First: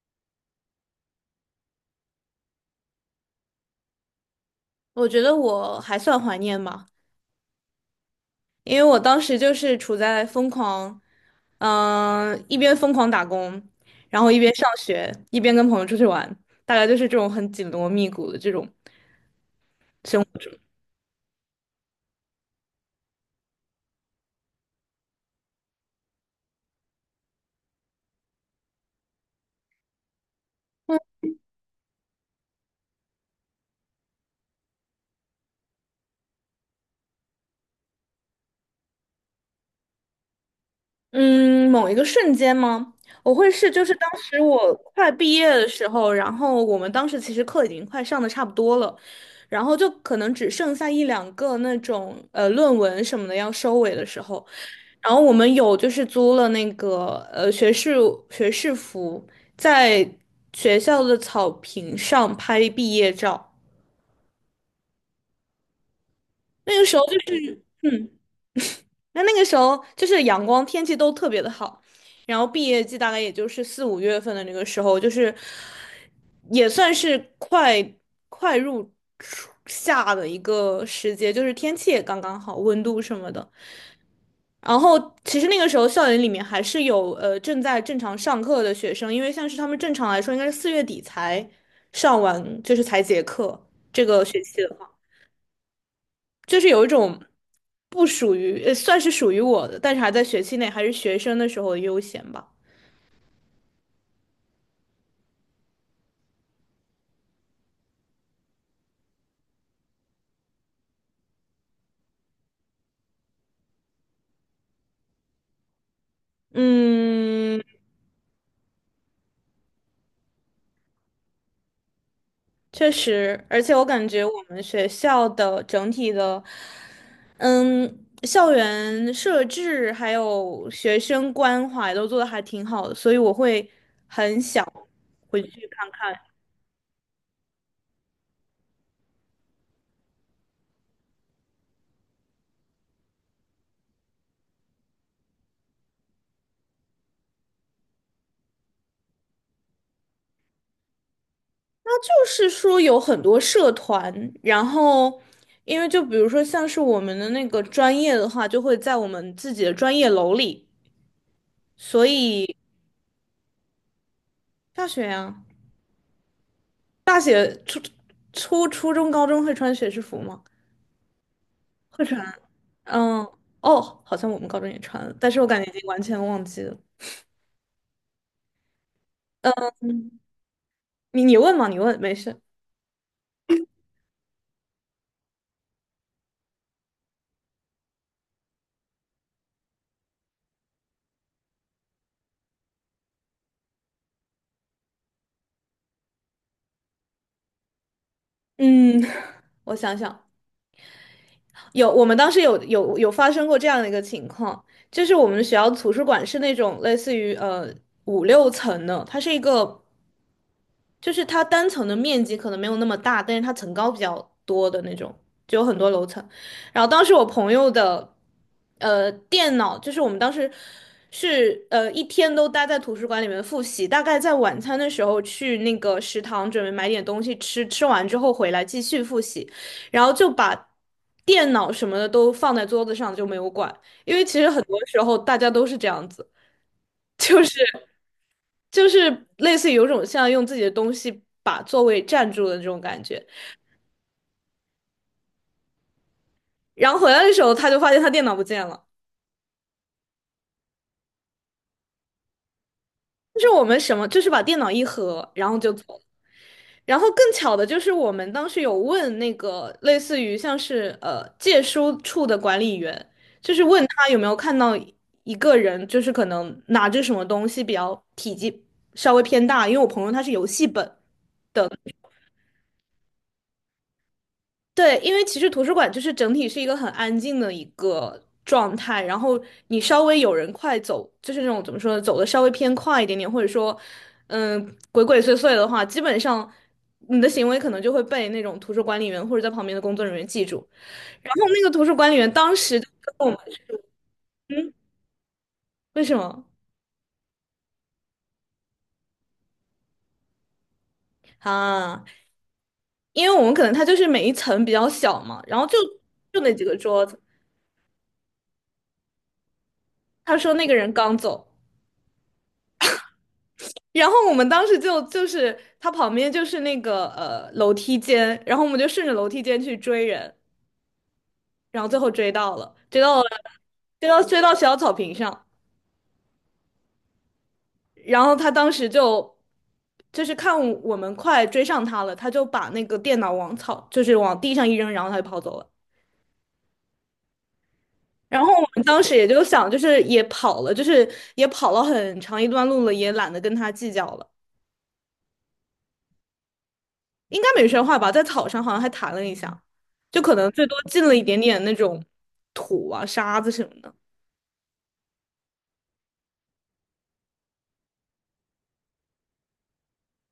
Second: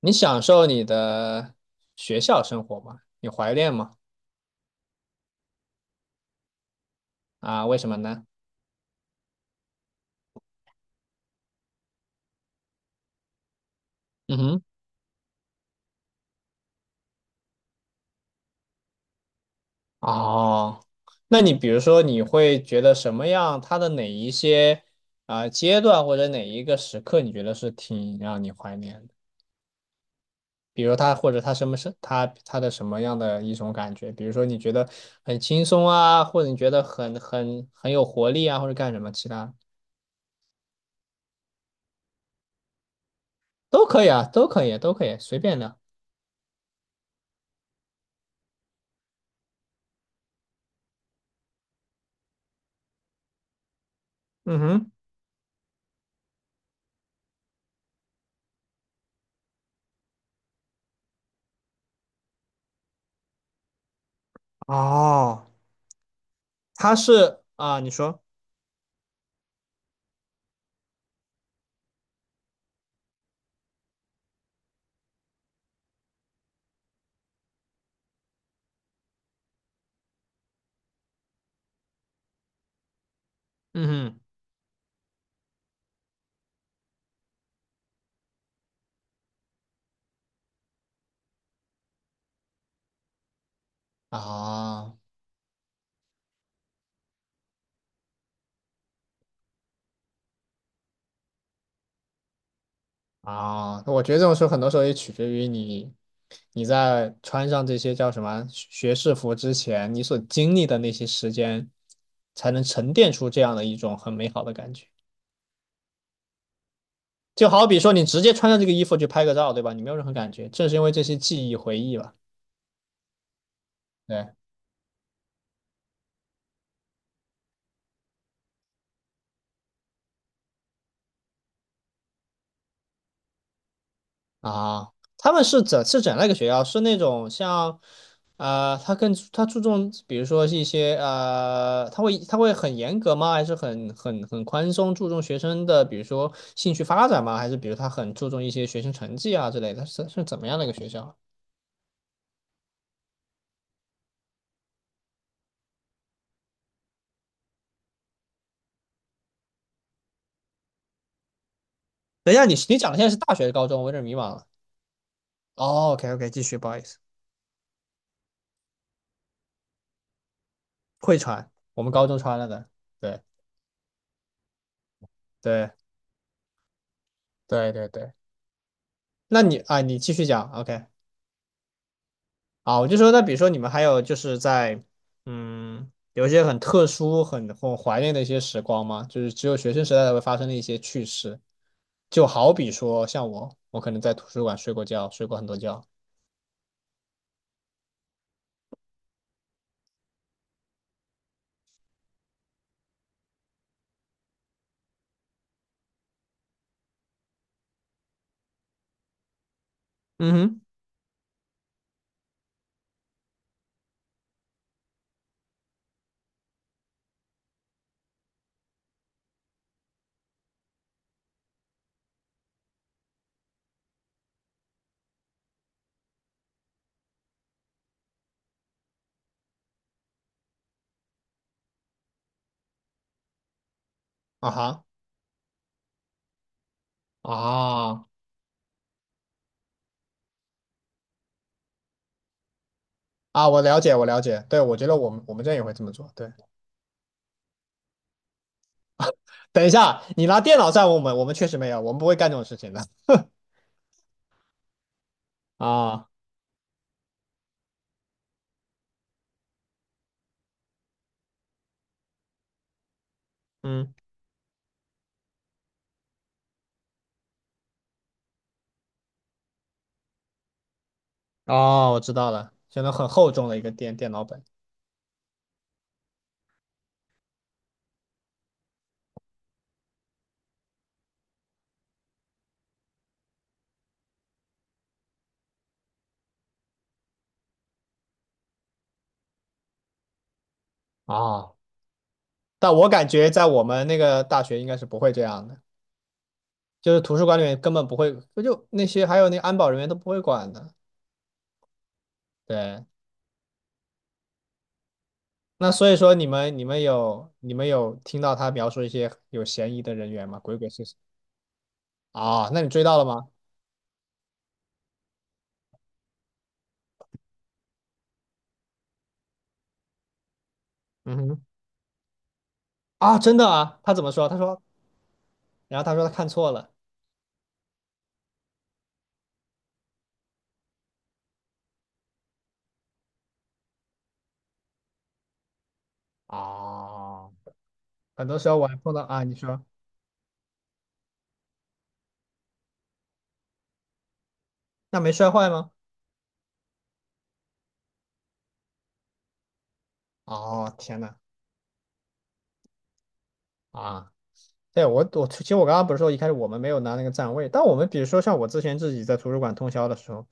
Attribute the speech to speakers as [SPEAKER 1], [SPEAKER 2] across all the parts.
[SPEAKER 1] 你享受你的学校生活吗？你怀念吗？
[SPEAKER 2] 我觉得我还算怀念吧，
[SPEAKER 1] 啊，为什么呢？
[SPEAKER 2] 因为我当时就是处在疯狂，一边疯狂打工，然后一
[SPEAKER 1] 嗯
[SPEAKER 2] 边
[SPEAKER 1] 哼，
[SPEAKER 2] 上学，一边跟朋友出去玩，大概就是这种很紧锣密鼓的这种。
[SPEAKER 1] 哦，那你比如说，你会觉得什么样？它的哪一些阶段或者哪一个时刻，你觉得是挺让你怀念的？比如它或者它什么是它的什么样的一种感觉？比如说你觉得很轻松啊，或者你觉得很有活力啊，或者干什么其他
[SPEAKER 2] 嗯，某一个瞬间吗？我会是就
[SPEAKER 1] 都
[SPEAKER 2] 是
[SPEAKER 1] 可
[SPEAKER 2] 当
[SPEAKER 1] 以啊，
[SPEAKER 2] 时
[SPEAKER 1] 都可
[SPEAKER 2] 我
[SPEAKER 1] 以，都可
[SPEAKER 2] 快
[SPEAKER 1] 以，
[SPEAKER 2] 毕
[SPEAKER 1] 随
[SPEAKER 2] 业
[SPEAKER 1] 便
[SPEAKER 2] 的
[SPEAKER 1] 的。
[SPEAKER 2] 时候，然后我们当时其实课已经快上的差不多了，然后就可能只剩下一两个那种论文什么的要收尾的时候，
[SPEAKER 1] 嗯哼，
[SPEAKER 2] 然后我们有就是租了那个学士服，在学校的草坪上拍毕业照。
[SPEAKER 1] 哦，
[SPEAKER 2] 那个
[SPEAKER 1] 它
[SPEAKER 2] 时候就
[SPEAKER 1] 是
[SPEAKER 2] 是
[SPEAKER 1] 啊，你说。
[SPEAKER 2] 那那个时候就是阳光天气都特别的好，然后毕业季大概也就是四五月份的那个时候，就是也算是快入初夏的一个时节，就是天气也刚刚好，温度什么的。
[SPEAKER 1] 嗯哼
[SPEAKER 2] 然后其实那个时候校园里面还是有正在正常上课的学生，因为像是他们正常来说应该是四月底才上完，就是才结课。这个学期的话，
[SPEAKER 1] 啊
[SPEAKER 2] 就是有一种不属于，呃，算是属于我的，但是还在学期内还是学生的时候的悠闲吧。
[SPEAKER 1] 我觉得这种时候很多时候也取决于你，你在穿上这些叫什么学士服之前，你所经历的那些时间，才能沉淀出这样的一种很美好的感觉。就
[SPEAKER 2] 嗯，
[SPEAKER 1] 好比说，你直接穿上这个衣服去拍个照，对吧？你没有任何感觉，正是因为这些记忆回忆吧。
[SPEAKER 2] 确实，而且我感觉
[SPEAKER 1] 对。
[SPEAKER 2] 我们学校的整体的，校园设置还有学生关怀都做的还挺好的，所以我会很想
[SPEAKER 1] 啊，他
[SPEAKER 2] 回
[SPEAKER 1] 们是
[SPEAKER 2] 去看。
[SPEAKER 1] 怎样的一个学校？是那种像，他注重，比如说是一些他会很严格吗？还是很宽松，注重学生的，比如说兴趣发展吗？还是比如他很注重一些学生成绩啊之类的？是怎么样的一个学校？
[SPEAKER 2] 那就是说有很多社团，然后因为就比如说像是我们的那个专业的话，就会在我们自己的专业楼里，所
[SPEAKER 1] 等一下，你
[SPEAKER 2] 以
[SPEAKER 1] 你讲的现在是大学、高中，我有点迷茫了。
[SPEAKER 2] 大学呀，
[SPEAKER 1] 哦，OK OK，继续，不好意思，
[SPEAKER 2] 初中、高中会穿学士服吗？
[SPEAKER 1] 会传，我们
[SPEAKER 2] 会
[SPEAKER 1] 高中
[SPEAKER 2] 穿啊。
[SPEAKER 1] 传了的，对
[SPEAKER 2] 嗯，哦，好像我们高中也穿了，但是我感觉已
[SPEAKER 1] 对
[SPEAKER 2] 经完全忘记了。
[SPEAKER 1] 对对对，那你啊，你继
[SPEAKER 2] 嗯，
[SPEAKER 1] 续讲，OK。
[SPEAKER 2] 你问嘛，你问，没事。
[SPEAKER 1] 啊，我就说，那比如说你们还有就是在，嗯，有一些很特殊、很怀念的一些时光吗？就是只有学生时代才会发生的一些趣事，就好比说，像我，我可能在图书馆睡过觉，睡过很多觉。
[SPEAKER 2] 嗯，我想想，有，我们当时有发生过这样的一个情况，就是我们学校图书馆是那种类似于五六层的，它是一个
[SPEAKER 1] 嗯哼，
[SPEAKER 2] 就是它单层的面积可能没有那么大，但是它层高比较多的那种，就有很多楼层。然后当时我朋友的电脑，就是我们当时是一天都待在图书馆里面复习，大概在晚餐的时候去那个食堂准备买点东西吃，吃完之后回来继续复习，然后就把电脑什么的都放在桌子上就没有管，因为其实
[SPEAKER 1] 啊
[SPEAKER 2] 很多
[SPEAKER 1] 哈，
[SPEAKER 2] 时候大家都是这样子。就是。
[SPEAKER 1] 啊
[SPEAKER 2] 就是类似于有种像用自己的东西把座位占住的这种感觉。
[SPEAKER 1] 我了解，我了解。对，我觉得我们这也会这么做。对，
[SPEAKER 2] 然后回来的时候，他就发现他电脑不见了。
[SPEAKER 1] 等一下，你拿电脑在我们，我们确实没有，我们不会干这种事情的。
[SPEAKER 2] 就是我们什么，就是把电脑一合，然后就走。
[SPEAKER 1] 啊，
[SPEAKER 2] 然后更巧的就是，我们当时有问那个类似于像是借书处的管理员，就是问
[SPEAKER 1] 嗯，
[SPEAKER 2] 他有没有看到一个人，就是可能拿着什么东西比较体积稍微偏大，因为我朋友他是游戏本。的。
[SPEAKER 1] 哦，我知道了，相当很厚重的一个电脑本。
[SPEAKER 2] 对，因为其实图书馆就是整体是一个很安静的一个状态，然后你稍微有人快走，就是那种怎么说呢，走的稍微偏快一点点，或者说，鬼鬼祟祟的话，基本上你的行为可能就会被那种图书管理员或者在旁边的工作人员记住。然后
[SPEAKER 1] 啊。
[SPEAKER 2] 那个图书管理员当
[SPEAKER 1] 但
[SPEAKER 2] 时就
[SPEAKER 1] 我感
[SPEAKER 2] 跟我
[SPEAKER 1] 觉
[SPEAKER 2] 们，
[SPEAKER 1] 在我们那个大学应
[SPEAKER 2] 嗯，
[SPEAKER 1] 该是不会这样的，
[SPEAKER 2] 为什么
[SPEAKER 1] 就是图书馆里面根本不会，不就那些还有那个安保人员都不会管的。
[SPEAKER 2] 啊？
[SPEAKER 1] 对，
[SPEAKER 2] 因为我们可能他就是每一层比较小嘛，然后
[SPEAKER 1] 那所以说你
[SPEAKER 2] 就那
[SPEAKER 1] 们
[SPEAKER 2] 几
[SPEAKER 1] 你
[SPEAKER 2] 个
[SPEAKER 1] 们
[SPEAKER 2] 桌子，
[SPEAKER 1] 有你们有听到他描述一些有嫌疑的人员
[SPEAKER 2] 他
[SPEAKER 1] 吗？
[SPEAKER 2] 说
[SPEAKER 1] 鬼
[SPEAKER 2] 那
[SPEAKER 1] 鬼
[SPEAKER 2] 个
[SPEAKER 1] 祟
[SPEAKER 2] 人
[SPEAKER 1] 祟
[SPEAKER 2] 刚走。
[SPEAKER 1] 啊，那你追到了吗？
[SPEAKER 2] 然后我们当时就是他旁边就是那个楼梯间，然后我们就顺着楼梯间去追人，
[SPEAKER 1] 嗯哼，
[SPEAKER 2] 然后最后追到了，追到
[SPEAKER 1] 啊，
[SPEAKER 2] 了，
[SPEAKER 1] 真的啊，他怎么说？他
[SPEAKER 2] 追到学
[SPEAKER 1] 说，
[SPEAKER 2] 校草坪上，
[SPEAKER 1] 然后他说他看错了。
[SPEAKER 2] 然后他当时就是看我们快追上他了，他就把那个电脑往草就是往地上一扔，然后他就跑走了。
[SPEAKER 1] 啊。很多
[SPEAKER 2] 然
[SPEAKER 1] 时
[SPEAKER 2] 后
[SPEAKER 1] 候
[SPEAKER 2] 我
[SPEAKER 1] 我还
[SPEAKER 2] 们
[SPEAKER 1] 碰到
[SPEAKER 2] 当时
[SPEAKER 1] 啊，
[SPEAKER 2] 也
[SPEAKER 1] 你
[SPEAKER 2] 就
[SPEAKER 1] 说
[SPEAKER 2] 想，就是也跑了很长一段路了，也懒得跟他计较了。
[SPEAKER 1] 那没摔坏吗？
[SPEAKER 2] 应该没摔坏吧，在草上好像还弹了一下，就可能最
[SPEAKER 1] 哦，
[SPEAKER 2] 多
[SPEAKER 1] 天
[SPEAKER 2] 进
[SPEAKER 1] 呐，
[SPEAKER 2] 了一点点那种土啊、沙子什么的。
[SPEAKER 1] 啊。对，我其实我刚刚不是说一开始我们没有拿那个站位，但我们比如说像我之前自己在图书馆通宵的时候，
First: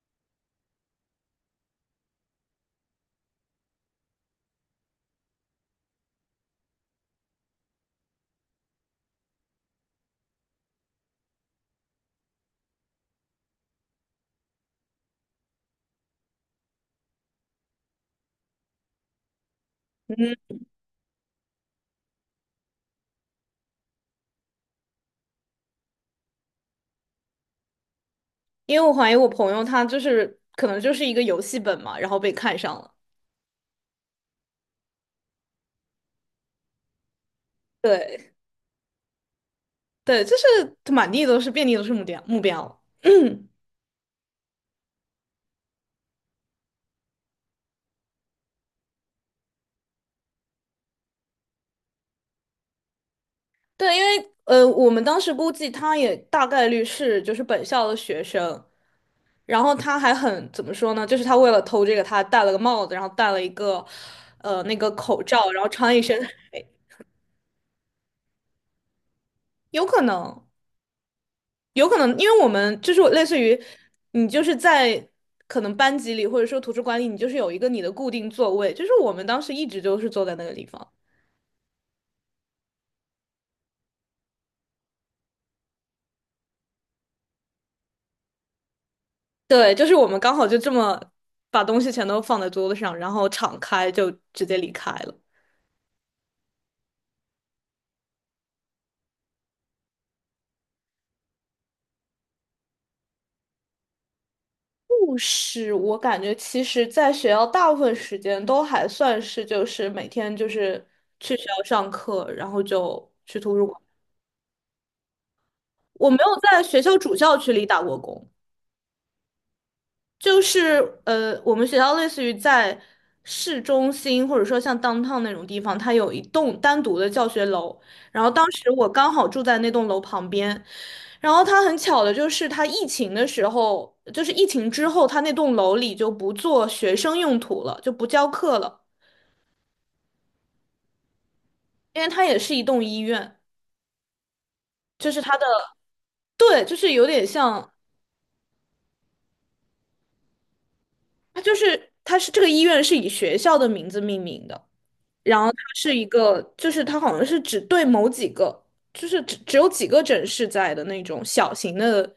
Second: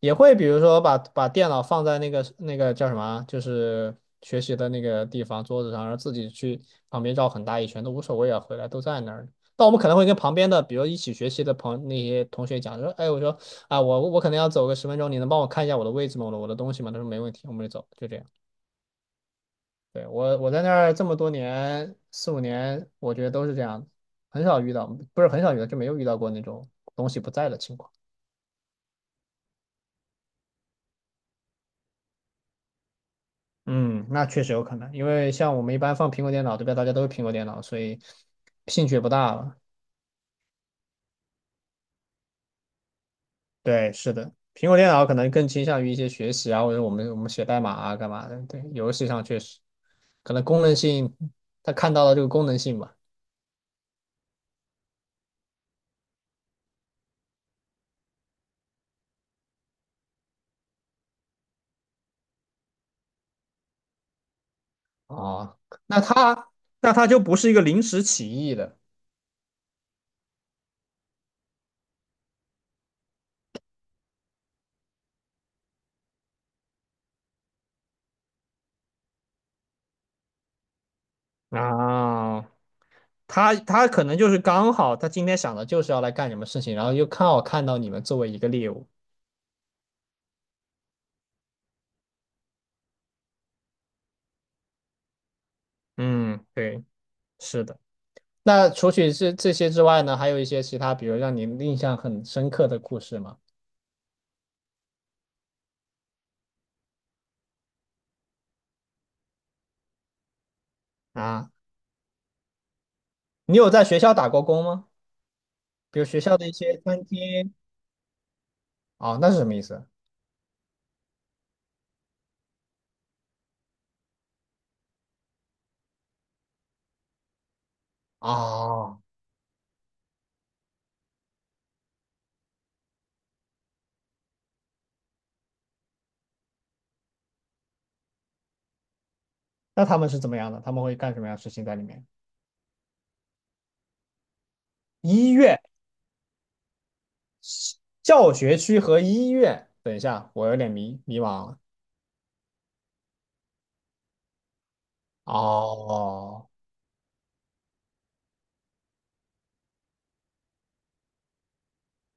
[SPEAKER 1] 也会比如说把电脑放在那个叫什么啊就是学习的那个地方桌子上，然后自己去旁边绕很大一圈都无所谓啊，回来都在那儿。但我们可能会跟旁边的，比如一起学习的那些同学讲说，哎，我说啊，我可能要走个10分钟，你能帮我看一下我的位置吗？我的东西吗？他说没问题，我们就走，就这样。对，
[SPEAKER 2] 嗯，
[SPEAKER 1] 我在那儿这么多年，4、5年，我觉得都是这样的，很少遇到，不是很少遇到，就没有遇到过那种东西不在的情况。
[SPEAKER 2] 因为我怀疑我朋友他就是可能就是一个游戏本嘛，然后被看上了。
[SPEAKER 1] 嗯，那确实有可能，因为像我们一般放苹果电脑，对吧？大家都是苹果电脑，所以
[SPEAKER 2] 对
[SPEAKER 1] 兴趣也不大了。
[SPEAKER 2] 对，就是满地都是，遍地都是目标目标。
[SPEAKER 1] 对，是的，苹果电脑可能更倾向于一些学习啊，或者我们写代码啊，干嘛的？对，游戏上确实可能功能性，他看到了这个功能性吧。
[SPEAKER 2] 对，因为我们当时估计他也大概率是就是本校的学生，然后他还很怎么说呢？就是他为了偷这个，他戴了个帽子，然后戴了一个那个口罩，
[SPEAKER 1] 哦，
[SPEAKER 2] 然后穿一
[SPEAKER 1] 那
[SPEAKER 2] 身，
[SPEAKER 1] 它就不是一个临时起意的。
[SPEAKER 2] 有可能。有可能，因为我们就是类似于你就是在可能班级里或者说图书馆里，你就是有一个你的固定座位，就是我们当时一直就是坐在那个地方。
[SPEAKER 1] 啊，他可能就是刚好，他今天想的就是要来干什么事情，然后又刚好看到你们作为一个猎物。
[SPEAKER 2] 对，就是我们刚好就这么把东西全都放在桌子上，然后敞开就直接离开了。
[SPEAKER 1] 嗯，对，是的。那除去这些之外呢，还有一些其他，比如让你印象很深刻的故事吗？
[SPEAKER 2] 故事我感觉其实在学校大部分时间都还算是就是每天就是去学
[SPEAKER 1] 啊，
[SPEAKER 2] 校上课，然后就去图
[SPEAKER 1] 你
[SPEAKER 2] 书
[SPEAKER 1] 有
[SPEAKER 2] 馆。
[SPEAKER 1] 在学校打过工吗？比如
[SPEAKER 2] 我没
[SPEAKER 1] 学校
[SPEAKER 2] 有
[SPEAKER 1] 的一
[SPEAKER 2] 在
[SPEAKER 1] 些
[SPEAKER 2] 学校
[SPEAKER 1] 餐
[SPEAKER 2] 主校区
[SPEAKER 1] 厅？
[SPEAKER 2] 里打过工。
[SPEAKER 1] 哦，那是什么意思？
[SPEAKER 2] 就是我们学校类似于在市中心，或者说像 downtown 那种地方，它有一栋单独的教学楼。然后当时我
[SPEAKER 1] 哦，
[SPEAKER 2] 刚好住在那栋楼旁边，然后它很巧的就是，它疫情的时候，就是疫情之后，它那栋楼里就不做学生用途了，就不教课了，
[SPEAKER 1] 那他们是怎么样的？他们会干什么样的事情在里
[SPEAKER 2] 因
[SPEAKER 1] 面？
[SPEAKER 2] 为它也是一栋医院，就是
[SPEAKER 1] 医院、
[SPEAKER 2] 对，就是有点像，
[SPEAKER 1] 教学区和医院。等一下，我有点迷迷茫了。
[SPEAKER 2] 它是这个医院是以学校的名字命名的。然后它是一个，
[SPEAKER 1] 哦。
[SPEAKER 2] 就是它好像是只对某几个，就是只有几个诊室在的那种小型的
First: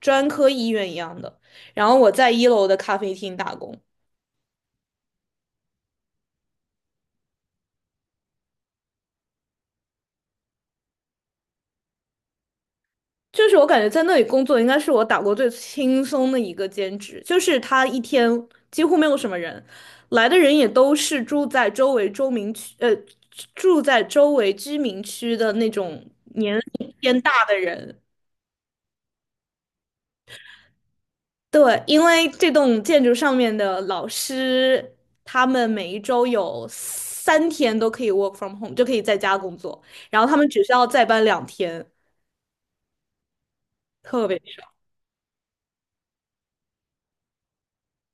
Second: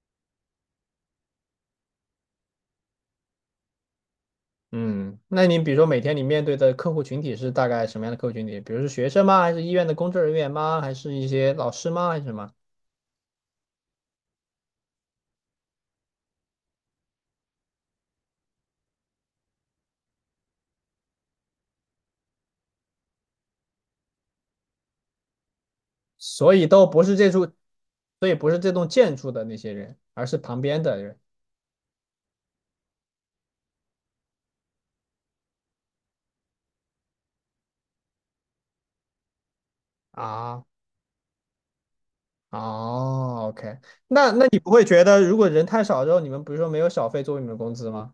[SPEAKER 2] 专科医院一样的。然后我在一楼的咖啡厅打工，
[SPEAKER 1] 嗯，那你比如说每天你面对的客户群体是大概什么样的客户群体？比如是学生吗？还是医院的工作人员吗？还是一些老师吗？还是什么？
[SPEAKER 2] 就是我感觉在那里工作应该是我打过最轻松的一个兼职，就是他一天几乎没有什么人，来的人也都是住在周围居民区的那种。
[SPEAKER 1] 所以都不是这处，所以不是这栋建筑的那些人，而是旁边的人
[SPEAKER 2] 对，因为这栋建筑上面的老师，他们每一周有3天都可以 work from home,就可以在家工作，然后他们只
[SPEAKER 1] 啊。
[SPEAKER 2] 需要再搬2天，
[SPEAKER 1] 哦，OK，
[SPEAKER 2] 特
[SPEAKER 1] 那
[SPEAKER 2] 别
[SPEAKER 1] 那你不会觉得如果人太少之后，你们比如说没有小费作为你们的工资吗？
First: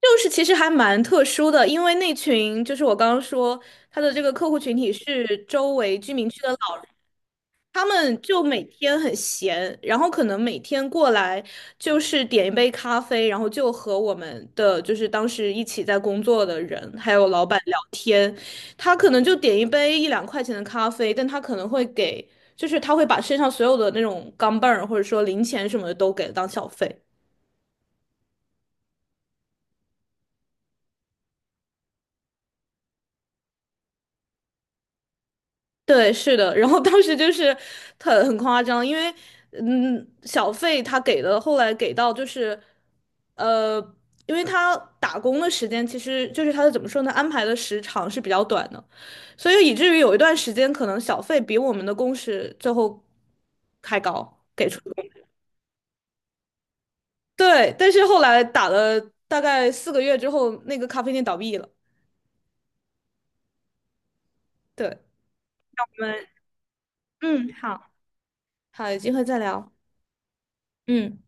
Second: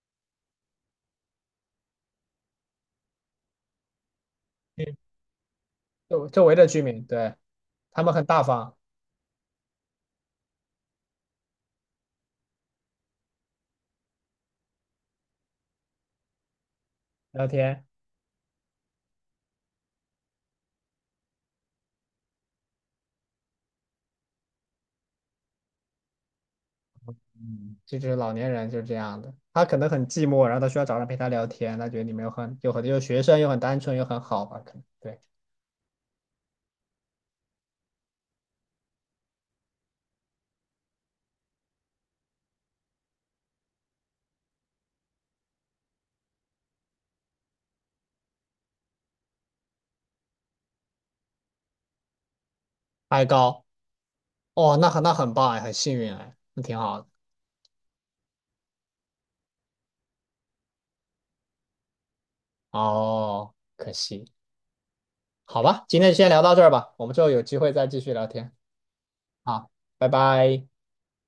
[SPEAKER 2] 就是其实还蛮特殊的，因为那群就是我刚刚说他的这个客户群体
[SPEAKER 1] 嗯，
[SPEAKER 2] 是周围居民
[SPEAKER 1] 周
[SPEAKER 2] 区
[SPEAKER 1] 周
[SPEAKER 2] 的
[SPEAKER 1] 围的
[SPEAKER 2] 老，
[SPEAKER 1] 居民，对，
[SPEAKER 2] 他
[SPEAKER 1] 他们
[SPEAKER 2] 们
[SPEAKER 1] 很
[SPEAKER 2] 就
[SPEAKER 1] 大
[SPEAKER 2] 每
[SPEAKER 1] 方，
[SPEAKER 2] 天很闲，然后可能每天过来就是点一杯咖啡，然后就和我们的就是当时一起在工作的人还有老
[SPEAKER 1] 聊
[SPEAKER 2] 板。
[SPEAKER 1] 天。
[SPEAKER 2] 他可能就点一杯一两块钱的咖啡，但他可能会给，就是他会把身上所有的那种钢镚儿或者说零钱什么的都给当小费。
[SPEAKER 1] 嗯，就是老年人就是这样的，他可能很寂寞，然后他需要找人陪他聊天，他觉得你们又很有很又学生又很单纯又很好吧，可能对。
[SPEAKER 2] 对，是的。然后当时就是很夸张，因为小费他给的，后来给到就是呃，因为他打工的时间其实就是他的怎么说呢，安排的时长是比较短的，所以以至于有一段时间可能小费比我们的工时最后
[SPEAKER 1] 爱高，
[SPEAKER 2] 还高。给
[SPEAKER 1] 哦，
[SPEAKER 2] 出。
[SPEAKER 1] 那很棒哎，很幸运哎，那挺好的。
[SPEAKER 2] 对，但是后来打了大概4个月之后，那个咖啡店倒闭了。
[SPEAKER 1] 哦，可惜，
[SPEAKER 2] 对，
[SPEAKER 1] 好吧，今
[SPEAKER 2] 我
[SPEAKER 1] 天就
[SPEAKER 2] 们
[SPEAKER 1] 先聊到这儿吧，我们之后有
[SPEAKER 2] 嗯，
[SPEAKER 1] 机会再
[SPEAKER 2] 好，
[SPEAKER 1] 继续聊天。
[SPEAKER 2] 好，有机会再
[SPEAKER 1] 好，
[SPEAKER 2] 聊。
[SPEAKER 1] 拜拜。
[SPEAKER 2] 嗯。